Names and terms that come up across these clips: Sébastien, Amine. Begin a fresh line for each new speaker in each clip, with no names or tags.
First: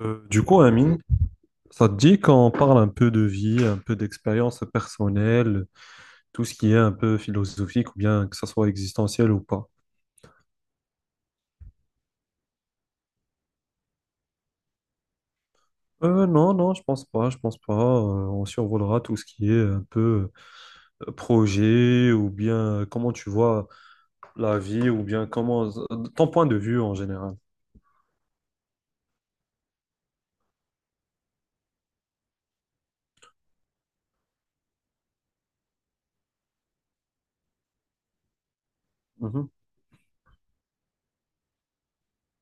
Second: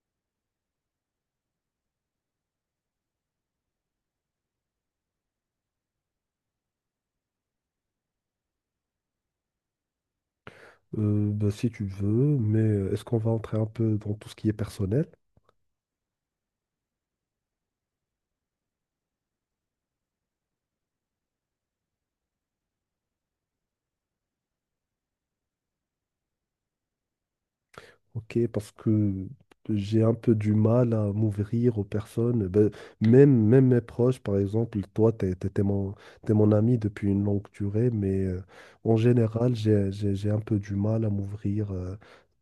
Amine, ça te dit qu'on parle un peu de vie, un peu d'expérience personnelle, tout ce qui est un peu philosophique ou bien que ça soit existentiel ou pas?
Si tu veux, mais est-ce qu'on va entrer un peu dans tout ce qui est personnel?
Non, non, je pense pas. On survolera tout ce qui est un peu projet ou bien comment tu vois la vie ou bien comment ton point de vue en général.
Ok, parce que j'ai un peu du mal à m'ouvrir aux personnes. Même mes proches, par exemple, toi, t'es mon ami depuis une longue durée, mais en
Mhm.
général, j'ai un peu du mal à m'ouvrir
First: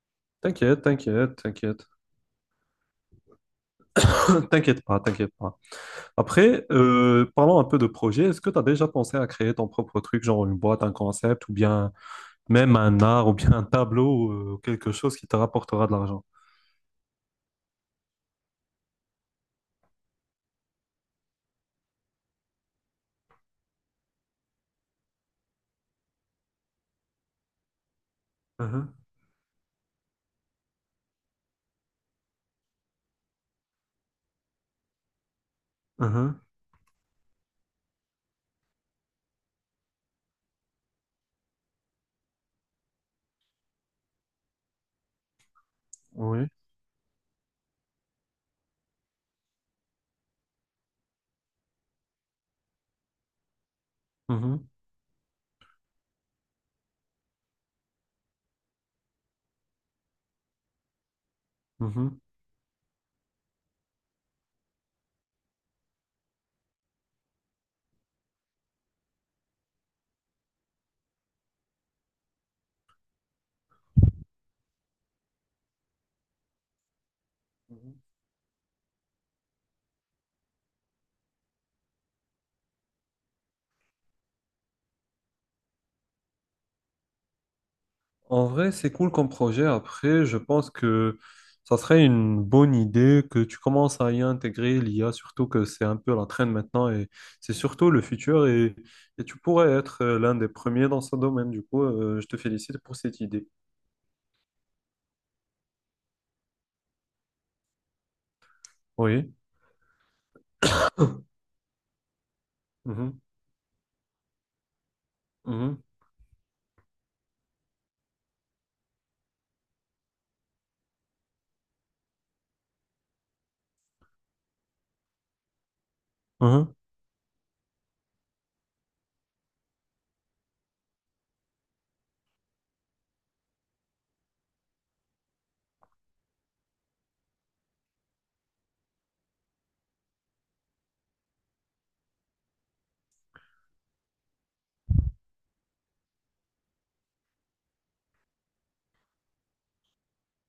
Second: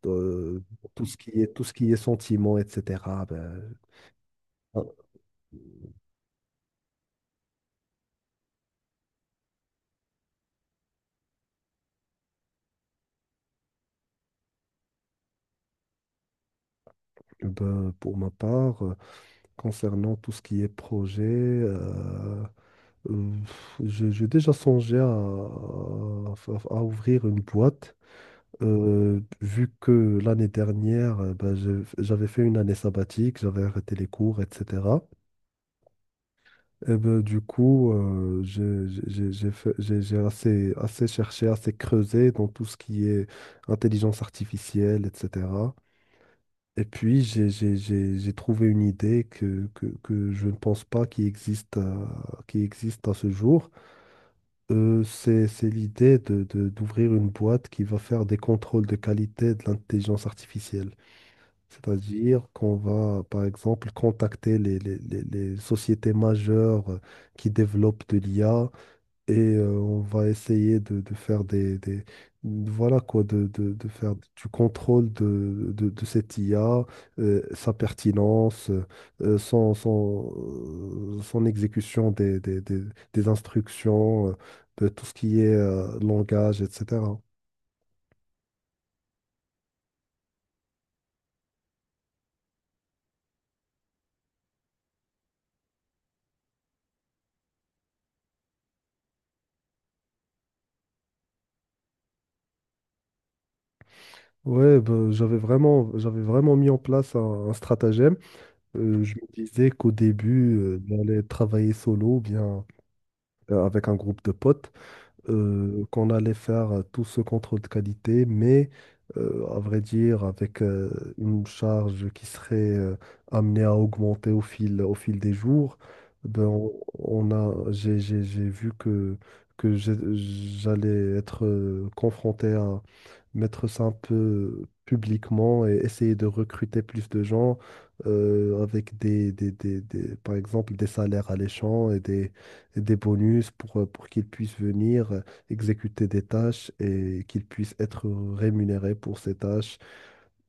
euh,
T'inquiète,
tout ce qui
t'inquiète,
est, tout ce
t'inquiète.
qui est sentiments, etc. Ben,
T'inquiète pas,
ah,
t'inquiète pas. Après, parlons un peu de projet. Est-ce que tu as déjà pensé à créer ton propre truc, genre une boîte, un concept, ou bien même un art, ou bien un tableau, quelque chose qui te rapportera de l'argent?
pour ma part, concernant tout ce qui est projet. Euh, j'ai déjà songé à ouvrir une boîte,
Mhm,
vu que l'année dernière, j'avais fait une année sabbatique, j'avais arrêté les cours, etc.
mhm,
Et ben, du coup, j'ai assez, assez cherché, assez creusé dans tout ce qui est intelligence artificielle, etc.
oui.
Et puis, j'ai trouvé une idée que je ne pense pas qui existe, qui existe à ce jour.
Mhm,
C'est l'idée d'ouvrir une boîte qui va faire des contrôles de qualité de l'intelligence artificielle. C'est-à-dire qu'on va, par exemple, contacter les sociétés majeures qui développent de l'IA et on va essayer de faire voilà quoi de faire du contrôle de cette IA, sa
mhm.
pertinence, euh, son, son, son exécution des instructions, de tout ce qui est langage, etc.
En vrai, c'est cool comme projet. Après, je pense que ça serait une bonne idée que tu commences à y intégrer l'IA, surtout que c'est un peu la traîne maintenant et c'est surtout le futur et tu pourrais être l'un des premiers dans ce domaine. Du coup, je te félicite pour cette idée.
Ouais, ben, j'avais vraiment mis en place un stratagème. Je me
Oui.
disais qu'au début, j'allais travailler solo ou bien
Mhm.
avec un groupe de potes,
Mhm.
qu'on allait faire tout ce contrôle de qualité, mais à vrai dire, avec une charge qui serait amenée à augmenter au fil des jours. Ben,
Mhm.
on a, j'ai- J'ai vu que j'allais être confronté à mettre ça un peu publiquement et essayer de recruter plus de gens avec par exemple, des salaires alléchants et des bonus pour qu'ils puissent venir exécuter des tâches et qu'ils puissent être rémunérés pour ces tâches.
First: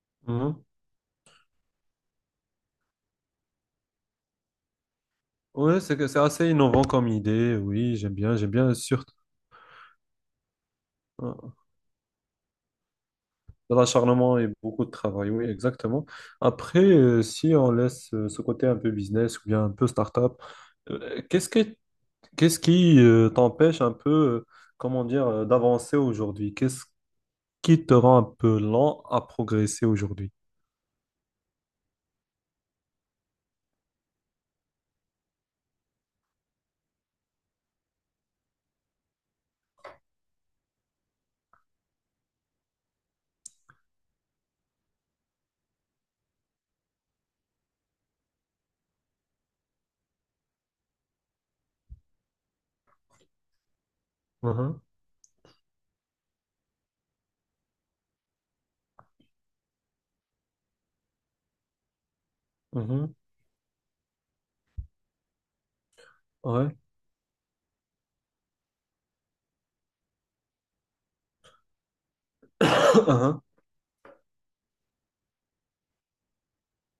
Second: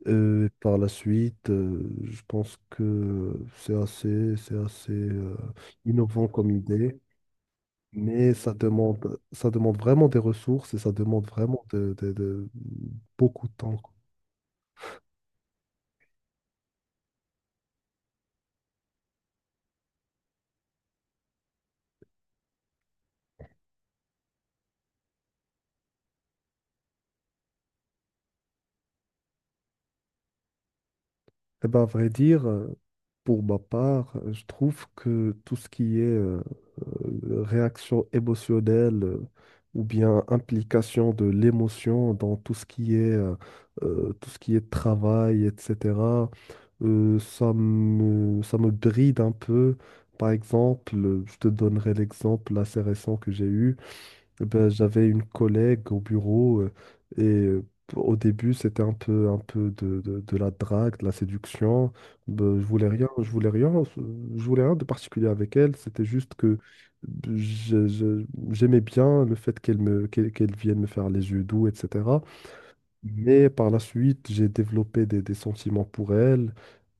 Mhm.
Par la suite, je pense que c'est assez
Ouais, c'est
innovant
assez
comme
innovant
idée.
comme idée. Oui,
Mais
j'aime bien, surtout.
ça demande vraiment des ressources et ça demande
euh,
vraiment beaucoup de
De
temps.
l'acharnement et beaucoup de travail, oui, exactement. Après, si on laisse ce côté un peu business ou bien un peu start-up, euh, qu'est-ce que, qu'est-ce qui t'empêche un peu, comment dire, d'avancer aujourd'hui? Qu'est-ce qui te rend un peu lent à progresser aujourd'hui?
Eh ben, à vrai dire, pour ma part, je trouve que tout ce qui est réaction émotionnelle ou bien implication de l'émotion dans tout ce qui est, tout ce qui est travail, etc., ça me bride un peu. Par exemple, je te donnerai l'exemple assez récent que j'ai eu. Eh ben,
Mhm,
j'avais une collègue au bureau et au début c'était un peu de la drague, de la séduction. Ben,
mhm,
je voulais rien de particulier avec elle. C'était juste que
ouais,
je- je- j'aimais bien le fait qu'elle vienne me faire les yeux doux, etc. Mais par la suite j'ai développé des sentiments pour elle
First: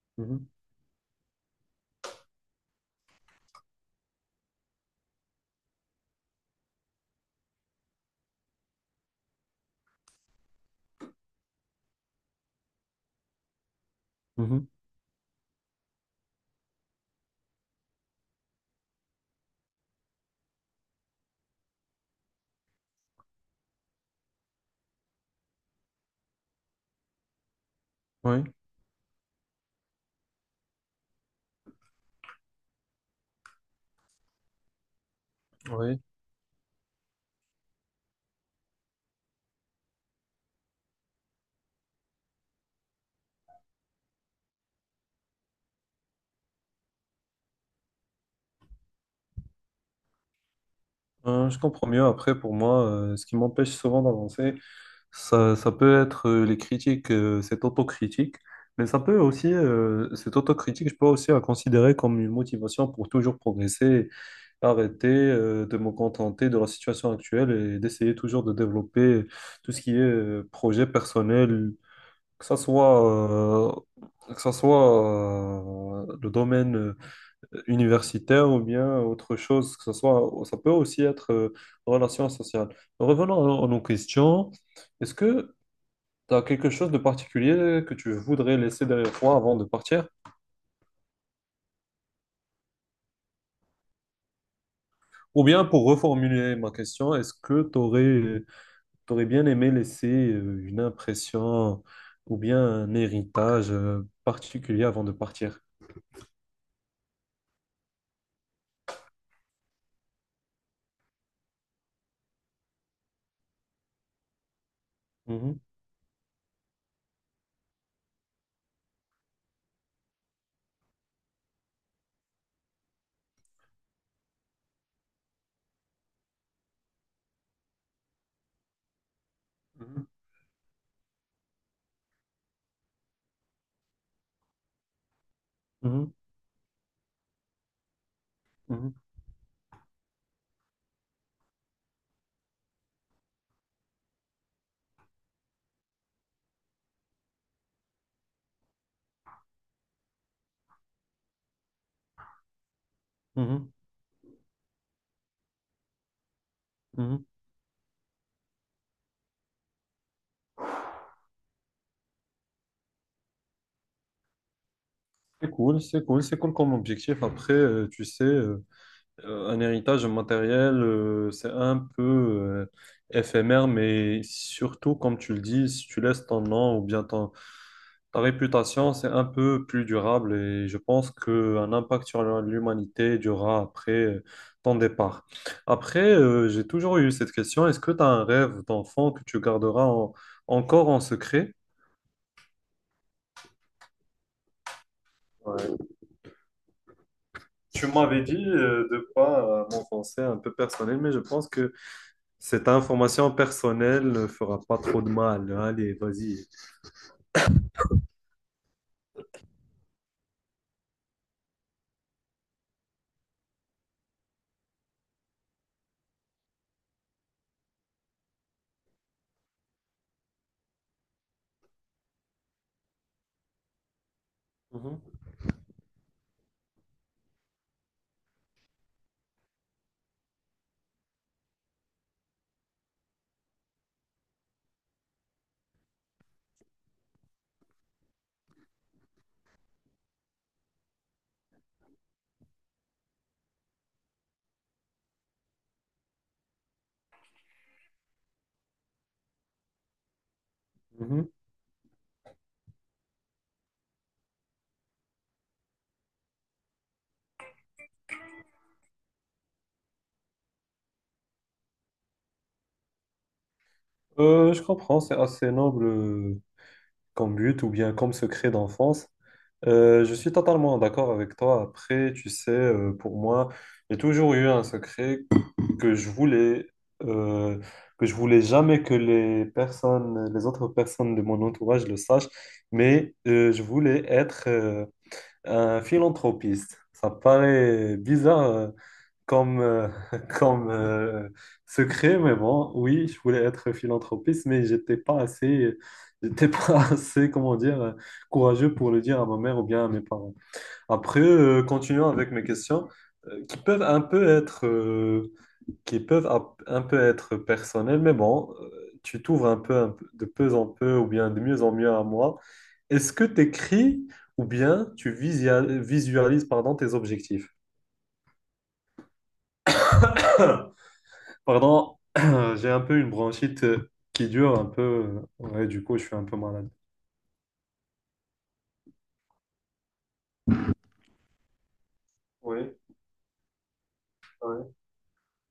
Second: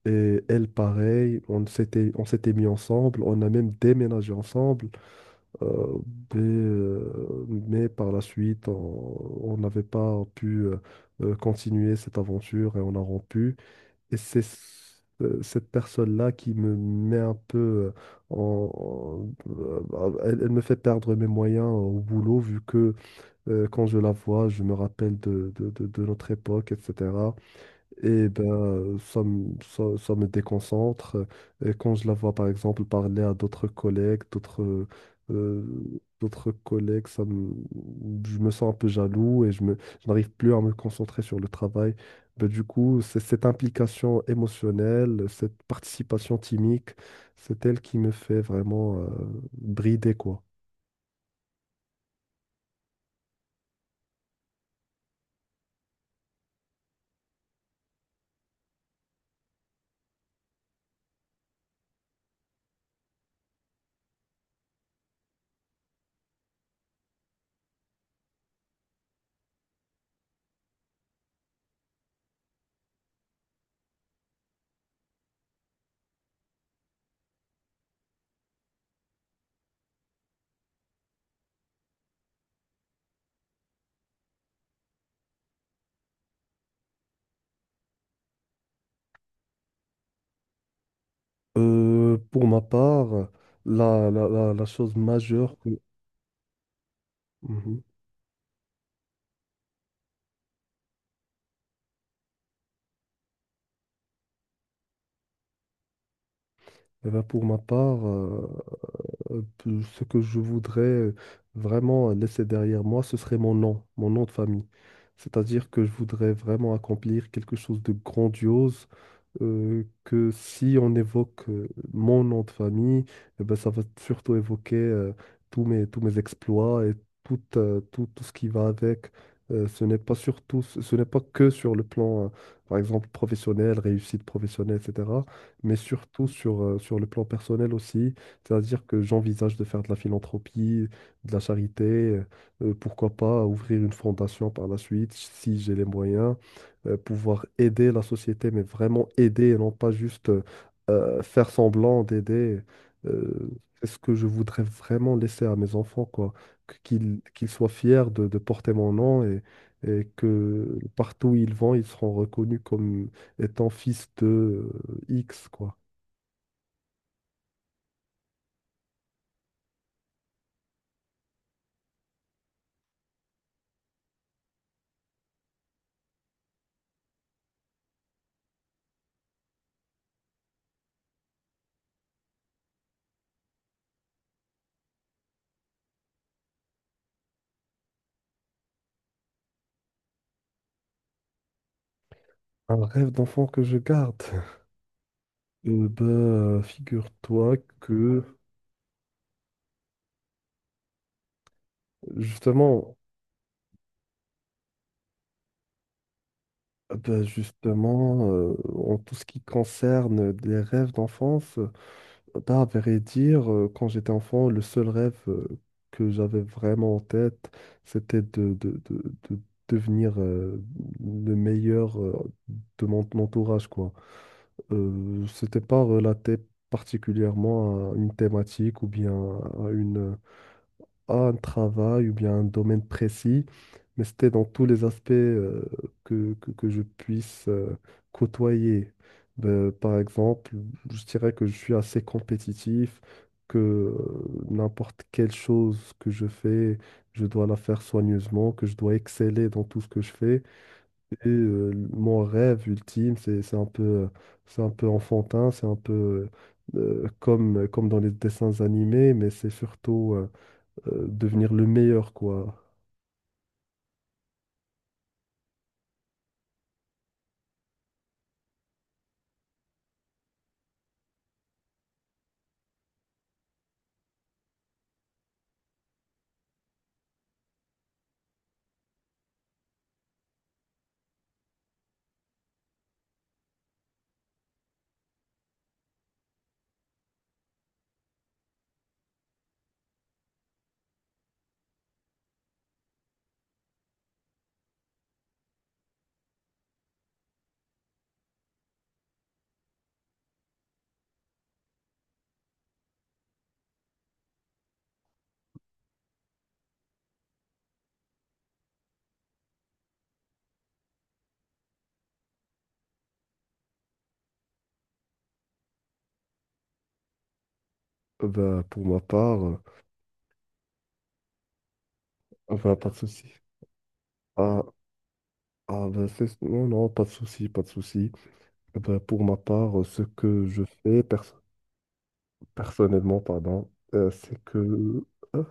et
mhm,
elle pareil. On s'était mis ensemble, on a même déménagé ensemble. Euh, mais par la suite, on n'avait pas pu continuer cette aventure et on a rompu. Et
mhm, mhm,
cette personne-là qui me met un peu elle me fait perdre mes moyens au boulot vu que quand je la vois, je me rappelle de notre époque, etc. Et ben,
oui,
ça me déconcentre. Et quand je la vois, par exemple, parler à d'autres collègues,
oui.
d'autres collègues, je me sens un peu jaloux et je n'arrive plus à me concentrer sur le travail. Ben, du coup, c'est cette implication émotionnelle, cette participation timique, c'est elle qui me fait vraiment brider, quoi.
Je comprends mieux. Après, pour moi, ce qui m'empêche souvent d'avancer, ça peut être les critiques, cette autocritique, mais ça peut aussi, cette autocritique, je peux aussi la considérer comme une motivation pour toujours progresser, arrêter de me contenter de la situation actuelle et d'essayer toujours de développer tout ce qui est projet personnel, que ça soit, euh, que ça soit le domaine universitaire ou bien autre chose, que ça soit, ça peut aussi être relation sociale. Revenons à nos questions. Est-ce que t'as quelque chose de particulier que tu voudrais laisser derrière toi avant de partir?
Pour ma part, la chose
Ou
majeure
bien
que...
pour reformuler ma question, est-ce que
Mhm.
t'aurais bien aimé laisser une impression ou bien un héritage particulier avant de partir?
Eh ben, pour ma part, ce que je voudrais vraiment laisser derrière moi, ce serait mon nom de famille.
Mhm,
C'est-à-dire que je voudrais vraiment accomplir quelque chose de grandiose que si on évoque mon nom de famille, eh ben, ça va surtout évoquer tous mes exploits et tout ce qui va avec. Ce n'est pas que sur le plan, par exemple, professionnel, réussite professionnelle, etc., mais
mhm,
surtout sur, sur le plan personnel aussi. C'est-à-dire
mhm,
que j'envisage de faire de la philanthropie, de la charité, pourquoi pas ouvrir une fondation par la suite si j'ai les moyens pouvoir aider la société, mais vraiment aider et non pas juste faire semblant d'aider. Euh,
mhm,
c'est ce que je voudrais vraiment laisser à mes enfants, quoi.
mhm, mhm.
Qu'ils soient fiers de porter mon nom et que partout où ils vont, ils seront reconnus comme étant fils de X,
C'est
quoi.
cool, c'est cool, c'est cool comme objectif. Après, tu sais. Un héritage matériel, c'est un peu éphémère, mais surtout, comme tu le dis, si tu laisses ton nom ou bien ton, ta réputation, c'est un peu plus durable et je pense qu'un impact sur l'humanité durera après ton départ. Après, j'ai toujours eu cette question, est-ce que tu as un rêve d'enfant que tu garderas encore en secret?
Un rêve d'enfant que je garde.
Ouais.
Figure-toi
Tu m'avais
que
dit de pas m'enfoncer un peu personnel, mais je pense que cette
justement,
information personnelle ne fera pas trop de mal. Allez, vas-y.
bah, justement, en tout ce qui concerne les rêves d'enfance, bah, à vrai dire, quand j'étais enfant, le seul rêve que j'avais vraiment en tête, c'était de devenir le meilleur de mon entourage, quoi.
Mhm,
C'était pas relaté particulièrement à une thématique ou bien à une, à un travail ou bien un domaine précis, mais c'était dans tous les aspects que je puisse côtoyer. Ben, par exemple, je dirais que je suis assez compétitif, que n'importe quelle chose que je fais, je dois la faire soigneusement, que je dois exceller dans tout ce que je fais.
mhm.
Et mon rêve ultime, c'est un peu enfantin, c'est un peu comme dans les dessins animés, mais c'est surtout... devenir le meilleur, quoi.
Je comprends, c'est assez noble comme but ou bien comme secret d'enfance. Je suis totalement d'accord avec toi. Après, tu sais, pour moi, j'ai toujours eu un secret que je voulais euh, jamais que les personnes, les autres personnes de mon entourage le sachent, mais je voulais être un philanthropiste. Ça paraît bizarre comme comme secret, mais bon, oui, je voulais être philanthropiste, mais j'étais pas assez. J'étais pas assez, comment dire, courageux pour le dire à ma mère ou bien à mes parents. Après, continuons avec mes questions qui peuvent un peu être un peu être personnelles, mais bon, tu t'ouvres un peu, de peu en peu ou bien de mieux en mieux à moi. Est-ce que tu écris ou bien tu visualises pardon, tes objectifs?
Pour ma part,
Pardon,
ah
j'ai
ben,
un
pas de
peu une
souci.
bronchite qui dure
Ah,
un peu. Ouais, du coup, je suis un peu
non,
malade.
non, pas de souci, pas de souci. Bah pour ma part, ce que je fais
Oui,
personnellement, pardon, c'est
oui.
que... hein,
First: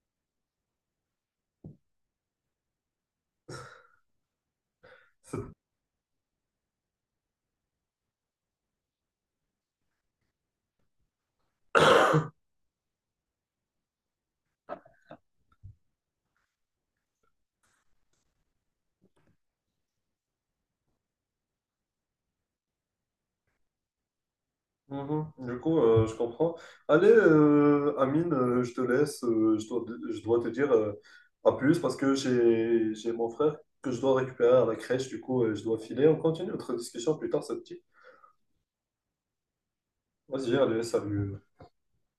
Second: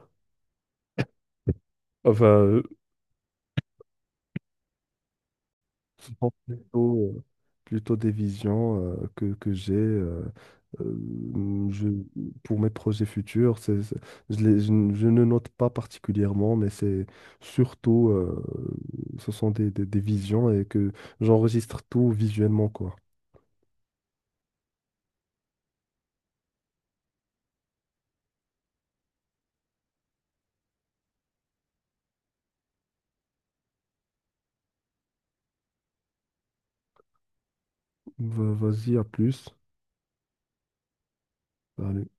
enfin plutôt, plutôt des visions que j'ai euh, je, pour mes projets futurs. Je je ne note pas particulièrement, mais c'est surtout, ce sont des visions et que j'enregistre tout visuellement, quoi.
Mhm. Du coup, je comprends. Allez, Amine, je te laisse. Je dois te dire à plus parce que j'ai mon frère que je dois récupérer à la crèche. Du coup, je dois filer. On continue notre discussion plus tard, ça te dit?
Vas-y, à plus.
Vas-y, allez, salut.
Salut.